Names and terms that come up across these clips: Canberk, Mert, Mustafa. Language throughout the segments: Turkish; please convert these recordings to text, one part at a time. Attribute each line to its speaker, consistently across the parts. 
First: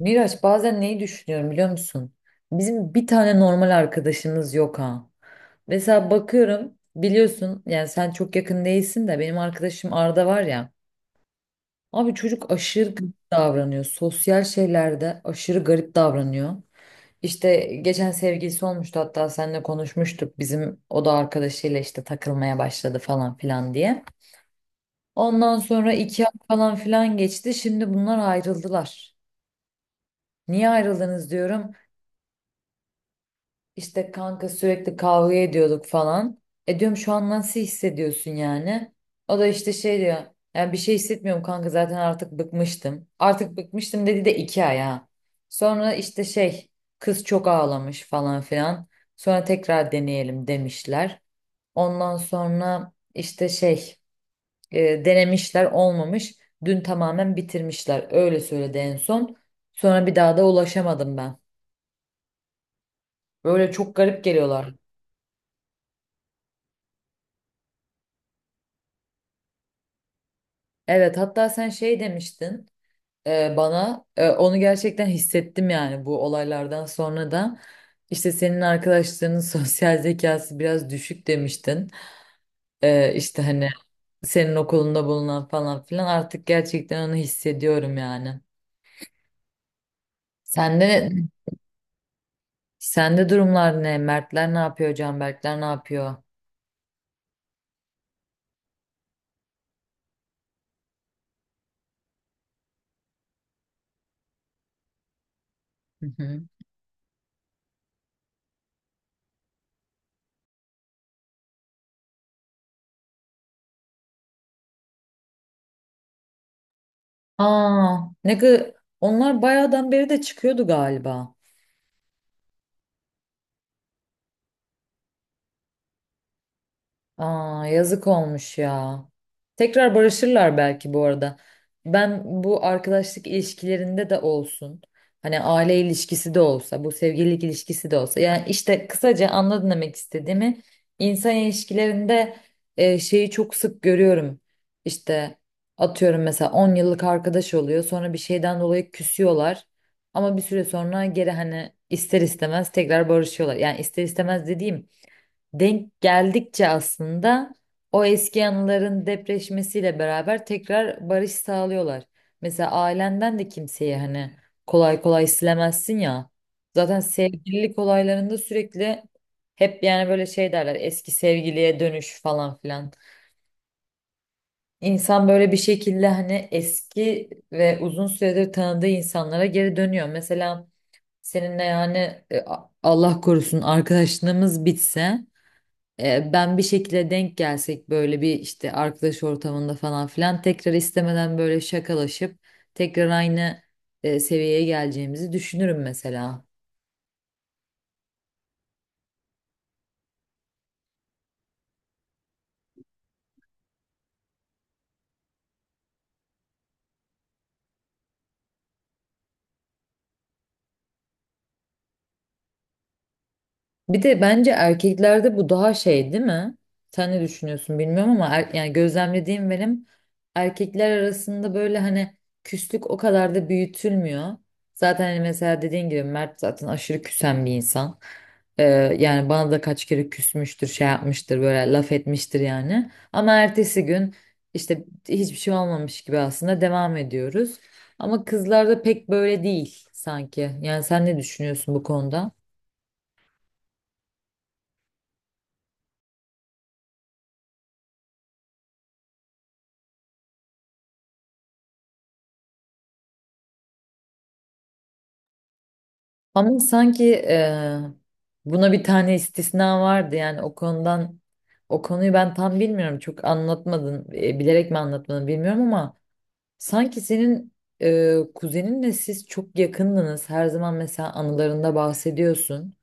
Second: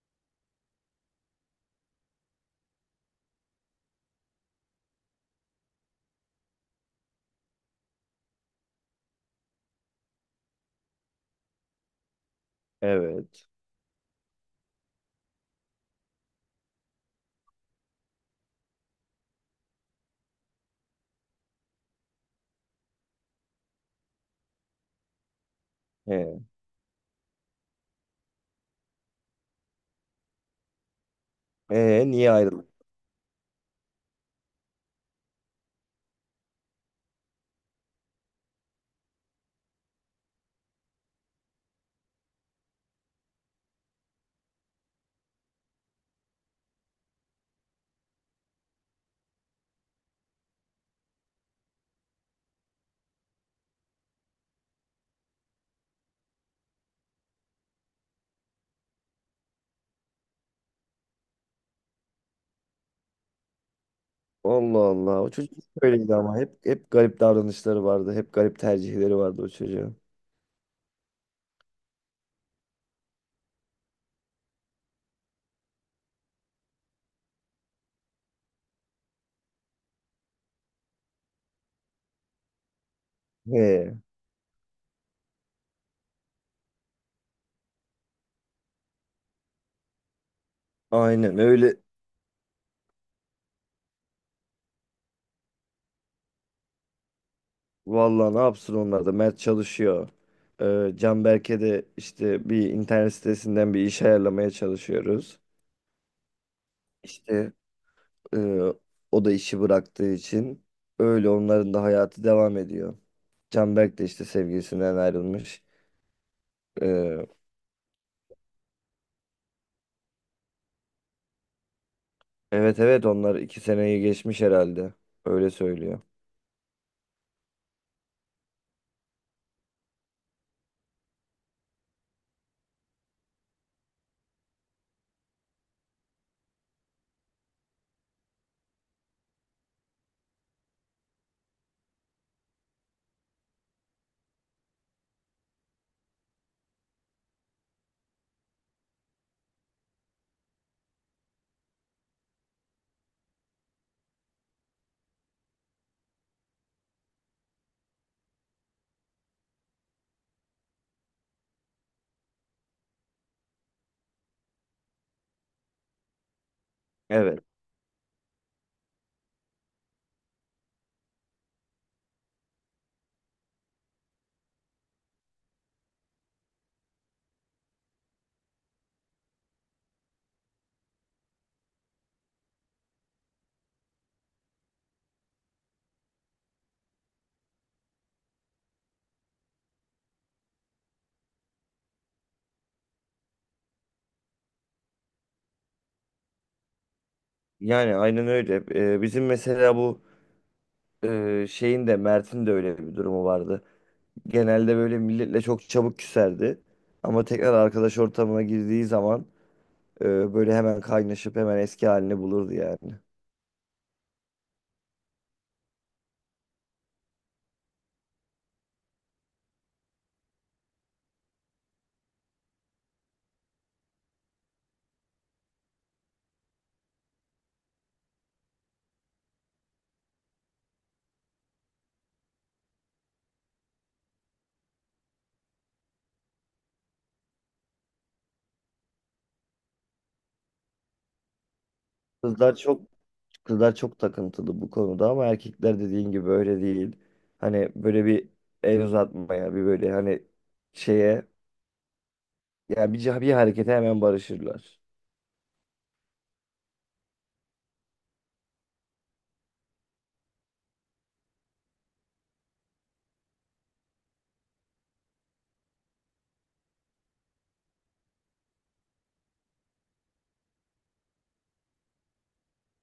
Speaker 1: Miraç bazen neyi düşünüyorum biliyor musun? Bizim bir tane normal arkadaşımız yok ha. Mesela bakıyorum biliyorsun yani sen çok yakın değilsin de benim arkadaşım Arda var ya. Abi çocuk aşırı garip
Speaker 2: Evet.
Speaker 1: davranıyor. Sosyal şeylerde aşırı garip davranıyor. İşte geçen sevgilisi olmuştu hatta seninle konuşmuştuk. Bizim o da arkadaşıyla işte takılmaya başladı falan filan diye. Ondan sonra
Speaker 2: He.
Speaker 1: iki ay falan filan geçti. Şimdi bunlar ayrıldılar. Niye ayrıldınız diyorum.
Speaker 2: Niye ayrıldık?
Speaker 1: İşte kanka sürekli kavga ediyorduk falan. E diyorum şu an nasıl hissediyorsun yani? O da işte şey diyor. Yani bir şey hissetmiyorum kanka zaten artık bıkmıştım. Artık bıkmıştım dedi de iki ay ha. Sonra işte şey kız çok ağlamış falan filan. Sonra tekrar deneyelim demişler. Ondan sonra işte şey denemişler olmamış. Dün tamamen bitirmişler. Öyle söyledi en son. Sonra bir daha da ulaşamadım ben. Böyle çok garip geliyorlar.
Speaker 2: Allah Allah. O çocuk hep böyleydi ama. Hep garip davranışları vardı. Hep garip tercihleri vardı o çocuğun.
Speaker 1: Evet hatta sen şey demiştin bana onu gerçekten hissettim yani bu olaylardan sonra da işte senin arkadaşlarının sosyal zekası biraz düşük demiştin. E, işte hani
Speaker 2: He.
Speaker 1: senin okulunda bulunan falan filan artık gerçekten onu hissediyorum yani. Sende
Speaker 2: Aynen öyle.
Speaker 1: sende durumlar ne? Mertler ne yapıyor? Canberkler ne yapıyor?
Speaker 2: Vallahi ne yapsın onlar da. Mert çalışıyor. Canberk'e de işte bir internet sitesinden bir iş ayarlamaya çalışıyoruz.
Speaker 1: Hı hı.
Speaker 2: İşte e, o da işi bıraktığı için öyle onların da hayatı devam ediyor. Canberk de işte sevgilisinden ayrılmış. Ee,
Speaker 1: Aa, ne kadar, onlar bayağıdan beri de çıkıyordu galiba.
Speaker 2: Evet, evet, onlar iki seneyi geçmiş herhalde. Öyle söylüyor.
Speaker 1: Aa, yazık olmuş ya. Tekrar barışırlar belki bu arada. Ben bu arkadaşlık ilişkilerinde de olsun. Hani aile ilişkisi de olsa, bu sevgililik ilişkisi de olsa. Yani işte kısaca anladın demek istediğimi. İnsan ilişkilerinde şeyi çok sık görüyorum. İşte atıyorum mesela 10 yıllık arkadaş oluyor. Sonra bir şeyden dolayı küsüyorlar. Ama bir süre sonra geri hani ister istemez tekrar barışıyorlar. Yani ister istemez dediğim denk geldikçe aslında o eski anıların depreşmesiyle beraber tekrar barış sağlıyorlar. Mesela ailenden de kimseyi hani kolay kolay silemezsin ya. Zaten
Speaker 2: Evet.
Speaker 1: sevgililik olaylarında sürekli hep yani böyle şey derler eski sevgiliye dönüş falan filan. İnsan böyle bir şekilde hani eski ve uzun süredir tanıdığı insanlara geri dönüyor. Mesela seninle yani e, Allah korusun arkadaşlığımız bitse ben bir şekilde denk gelsek böyle bir işte arkadaş ortamında falan filan tekrar istemeden böyle şakalaşıp tekrar aynı seviyeye geleceğimizi düşünürüm mesela.
Speaker 2: Yani aynen öyle. Bizim mesela bu şeyin de Mert'in de öyle bir durumu vardı. Genelde böyle milletle çok çabuk küserdi. Ama tekrar arkadaş ortamına girdiği zaman böyle hemen kaynaşıp hemen eski halini bulurdu yani.
Speaker 1: Bir de bence erkeklerde bu daha şey değil mi? Sen ne düşünüyorsun bilmiyorum ama yani gözlemlediğim benim erkekler arasında böyle hani küslük o kadar da büyütülmüyor. Zaten hani mesela dediğin gibi Mert zaten aşırı küsen bir insan. Ee, Yani bana da kaç kere küsmüştür, şey yapmıştır, böyle laf etmiştir yani. Ama ertesi gün işte hiçbir şey olmamış gibi aslında devam ediyoruz. Ama kızlarda pek böyle değil sanki. Yani sen ne düşünüyorsun bu konuda?
Speaker 2: Kızlar çok kızlar çok takıntılı bu konuda ama erkekler dediğin gibi öyle değil. Hani böyle bir el uzatmaya bir böyle hani şeye yani bir harekete hemen barışırlar.
Speaker 1: Ama sanki buna bir tane istisna vardı yani o konudan o konuyu ben tam bilmiyorum çok anlatmadın bilerek mi anlatmadın bilmiyorum ama sanki senin kuzeninle siz çok yakındınız her zaman mesela anılarında bahsediyorsun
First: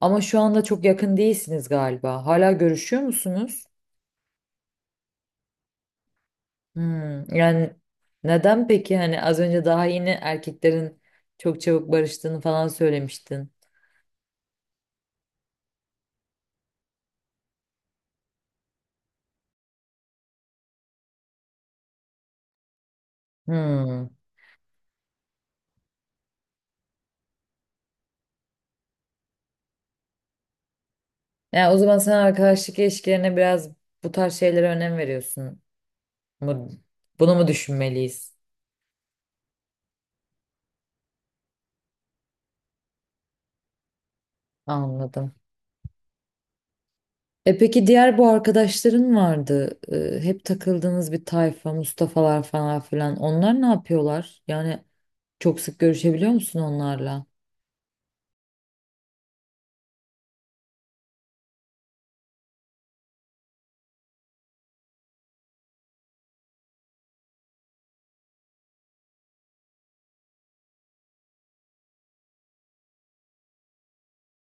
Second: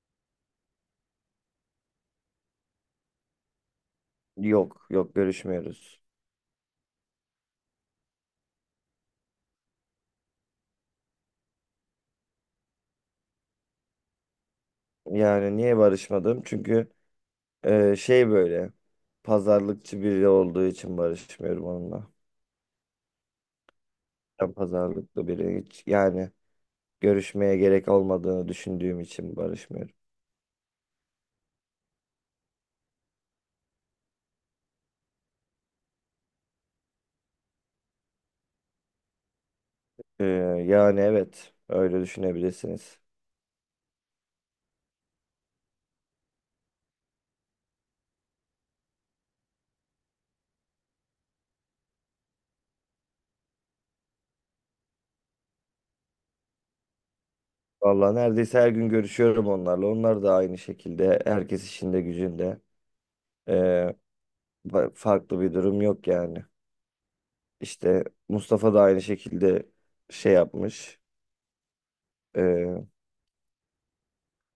Speaker 1: ama şu anda çok yakın değilsiniz galiba hala görüşüyor musunuz?
Speaker 2: Yok, yok, görüşmüyoruz.
Speaker 1: Hmm, yani neden peki hani az önce daha yeni erkeklerin çok çabuk barıştığını falan söylemiştin.
Speaker 2: Yani niye barışmadım? Çünkü şey böyle pazarlıkçı biri olduğu için barışmıyorum onunla.
Speaker 1: Hmm.
Speaker 2: Ben pazarlıklı biri hiç yani görüşmeye gerek olmadığını düşündüğüm için barışmıyorum.
Speaker 1: Yani o zaman sen arkadaşlık ilişkilerine biraz bu tarz şeylere önem veriyorsun. Bu- Bunu mu düşünmeliyiz?
Speaker 2: E, Yani evet öyle düşünebilirsiniz.
Speaker 1: Anladım. E peki diğer bu arkadaşların vardı. Hep takıldığınız bir tayfa, Mustafa'lar falan filan. Onlar ne yapıyorlar? Yani çok sık görüşebiliyor musun onlarla?
Speaker 2: Vallahi neredeyse her gün görüşüyorum onlarla. Onlar da aynı şekilde herkes işinde gücünde. E, Farklı bir durum yok yani. İşte Mustafa da aynı şekilde şey yapmış.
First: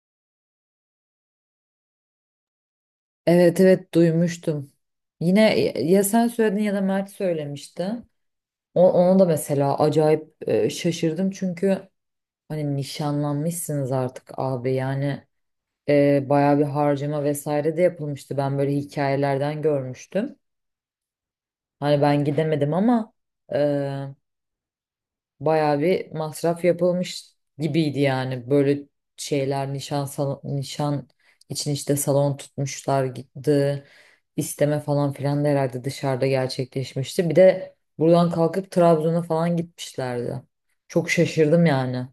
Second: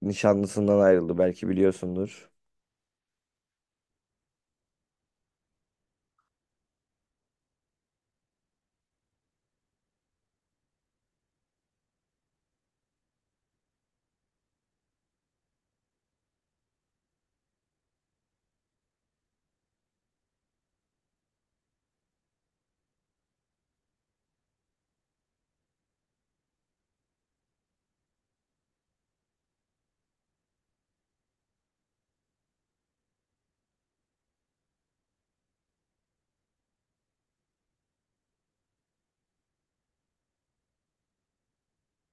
Speaker 2: Nişanlısından ayrıldı, belki biliyorsundur.
Speaker 1: Evet evet duymuştum. Yine ya sen söyledin ya da Mert söylemişti. O, ona da mesela acayip şaşırdım çünkü hani nişanlanmışsınız artık abi yani. Bayağı bir harcama vesaire de yapılmıştı. Ben böyle hikayelerden görmüştüm. Hani ben gidemedim ama e, bayağı bir masraf yapılmış gibiydi yani. Böyle şeyler nişan salon, nişan için işte salon tutmuşlar gitti. İsteme falan filan da herhalde dışarıda gerçekleşmişti. Bir de buradan kalkıp Trabzon'a falan gitmişlerdi. Çok şaşırdım yani.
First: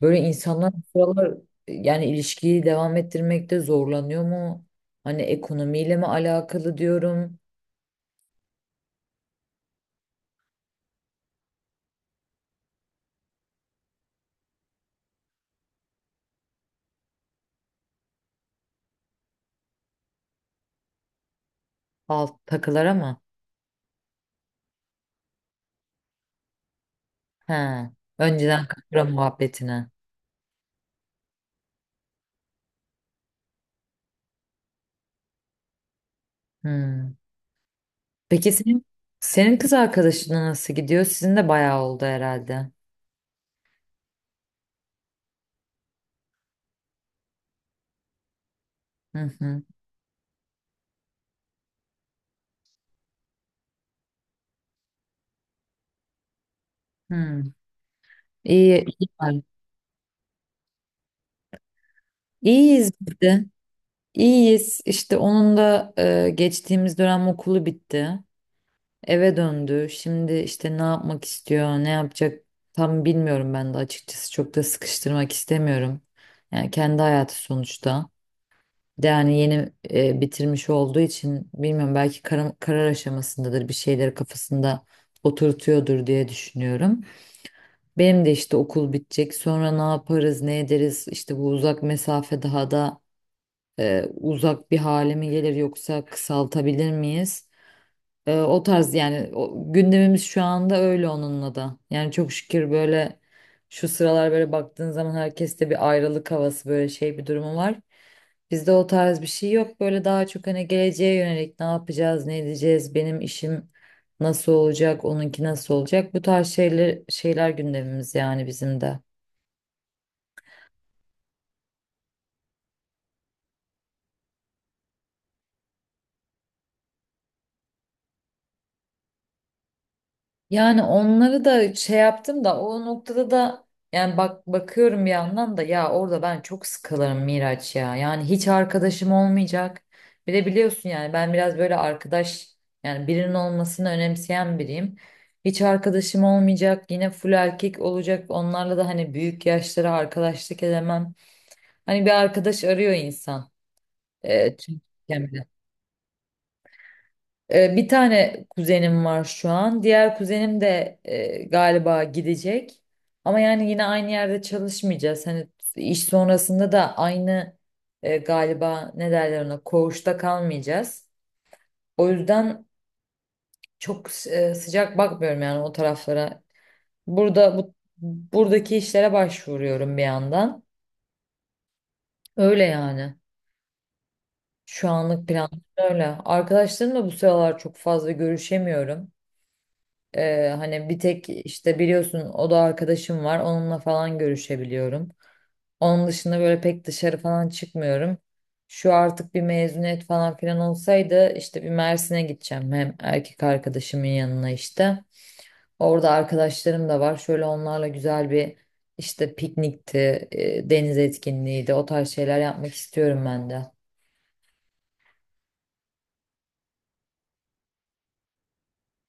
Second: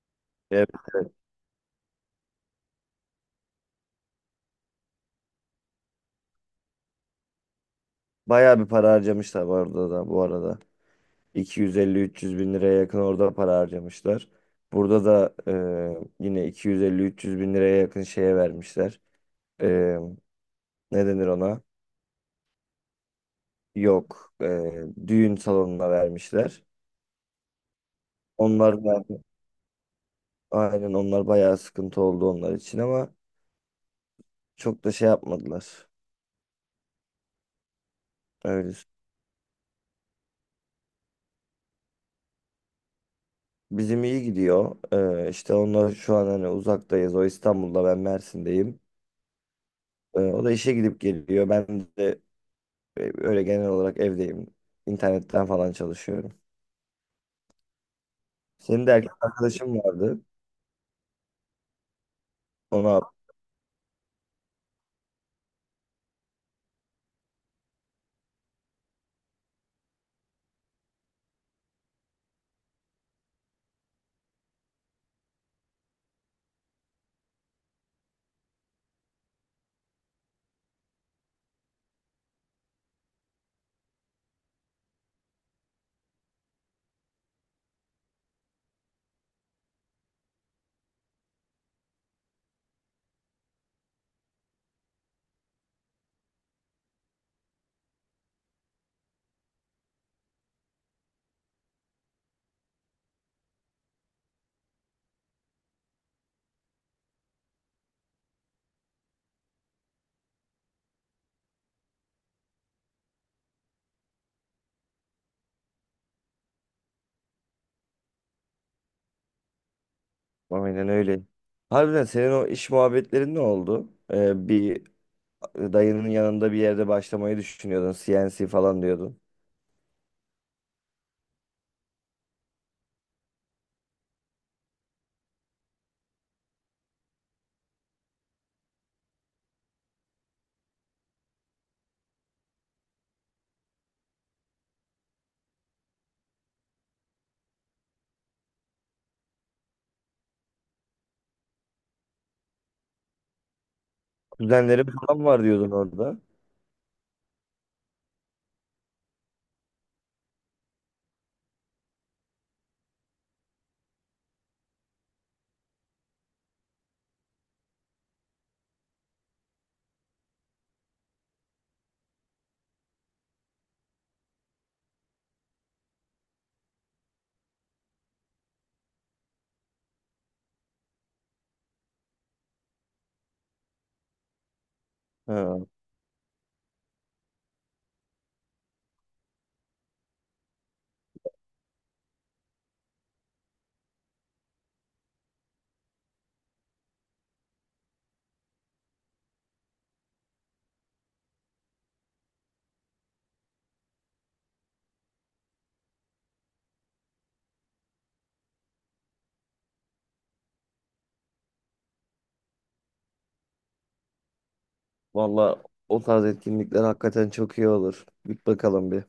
Speaker 1: Böyle
Speaker 2: Evet.
Speaker 1: insanlar bu sıralar yani ilişkiyi devam ettirmekte zorlanıyor mu? Hani ekonomiyle mi alakalı diyorum.
Speaker 2: Bayağı bir para harcamışlar orada da bu arada. 250-300 bin liraya yakın orada para harcamışlar. Burada da yine iki yüz elli üç yüz bin liraya yakın şeye vermişler. E, Ne denir ona?
Speaker 1: Alt takılar ama.
Speaker 2: Yok. Düğün salonuna vermişler.
Speaker 1: He. Önceden
Speaker 2: Onlar da
Speaker 1: kapıra muhabbetine.
Speaker 2: aynen onlar bayağı sıkıntı oldu onlar için ama çok da şey yapmadılar.
Speaker 1: Hmm. Peki
Speaker 2: Öyle.
Speaker 1: senin, senin kız arkadaşına nasıl gidiyor? Sizin de bayağı oldu herhalde.
Speaker 2: Bizim iyi gidiyor. İşte onlar şu an hani uzaktayız. O İstanbul'da, ben Mersin'deyim.
Speaker 1: Hı hı.
Speaker 2: O da işe gidip geliyor. Ben de öyle genel olarak evdeyim. İnternetten falan çalışıyorum.
Speaker 1: Hmm. İyi,
Speaker 2: Senin de
Speaker 1: iyi.
Speaker 2: erkek
Speaker 1: Var.
Speaker 2: arkadaşın vardı. Onu
Speaker 1: İyiyiz
Speaker 2: ab-
Speaker 1: biz de. İyiyiz. İşte onun da geçtiğimiz dönem okulu bitti. Eve döndü. Şimdi işte ne yapmak istiyor, ne yapacak tam bilmiyorum ben de açıkçası. Çok da sıkıştırmak istemiyorum. Yani kendi hayatı sonuçta. Bir de yani yeni bitirmiş olduğu için bilmiyorum belki karar aşamasındadır. Bir şeyleri kafasında oturtuyordur diye düşünüyorum. Benim de işte okul bitecek. Sonra ne yaparız, ne ederiz? İşte bu uzak mesafe daha da uzak bir hale mi gelir yoksa kısaltabilir miyiz? O tarz yani o, gündemimiz şu anda öyle onunla da. Yani çok şükür böyle şu sıralar böyle baktığın zaman herkeste bir ayrılık havası böyle şey bir durumu var. Bizde o tarz bir şey yok. Böyle daha çok hani geleceğe yönelik ne yapacağız, ne edeceğiz, benim işim nasıl olacak, onunki nasıl olacak. Bu tarz şeyler gündemimiz yani bizim de.
Speaker 2: aynen öyle. Harbiden senin o iş muhabbetlerin ne oldu? Bir dayının yanında bir yerde başlamayı düşünüyordun. CNC falan diyordun.
Speaker 1: Yani onları da şey yaptım da o noktada da yani bak bakıyorum bir yandan da ya orada ben çok sıkılırım Miraç ya. Yani hiç arkadaşım olmayacak. Bir de biliyorsun yani ben biraz böyle arkadaş yani birinin olmasını önemseyen biriyim. Hiç arkadaşım olmayacak. Yine full erkek olacak. Onlarla da hani büyük yaşlara arkadaşlık edemem. Hani bir arkadaş arıyor insan. E, çünkü
Speaker 2: Kuzenlerim falan var diyordun orada.
Speaker 1: Bir tane kuzenim var şu an. Diğer kuzenim de galiba gidecek. Ama yani yine aynı yerde çalışmayacağız. Hani iş sonrasında da aynı galiba ne derler ona koğuşta kalmayacağız. O yüzden çok sıcak bakmıyorum yani o taraflara. Burada buradaki işlere başvuruyorum bir yandan. Öyle yani. Şu anlık plan
Speaker 2: Ha,
Speaker 1: öyle. Arkadaşlarımla bu sıralar çok fazla görüşemiyorum. Hani bir tek işte biliyorsun o da arkadaşım var. Onunla falan görüşebiliyorum. Onun dışında böyle pek dışarı falan çıkmıyorum. Şu artık bir mezuniyet falan filan olsaydı işte bir Mersin'e gideceğim. Hem erkek arkadaşımın yanına işte. Orada arkadaşlarım da var. Şöyle onlarla güzel bir işte piknikti, deniz etkinliğiydi. O tarz şeyler yapmak istiyorum ben de.
Speaker 2: valla o tarz etkinlikler hakikaten çok iyi olur. Bir bakalım bir.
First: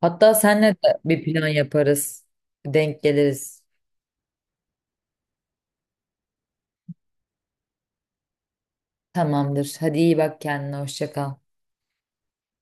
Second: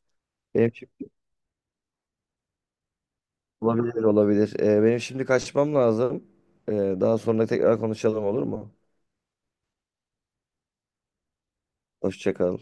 Speaker 1: Hatta senle
Speaker 2: Benim
Speaker 1: de
Speaker 2: şimdi
Speaker 1: bir plan yaparız. Denk geliriz.
Speaker 2: olabilir, olabilir. Benim şimdi kaçmam lazım. Ee, Daha sonra tekrar konuşalım, olur mu?
Speaker 1: Tamamdır. Hadi iyi bak kendine. Hoşça kal.
Speaker 2: Hoşça kal.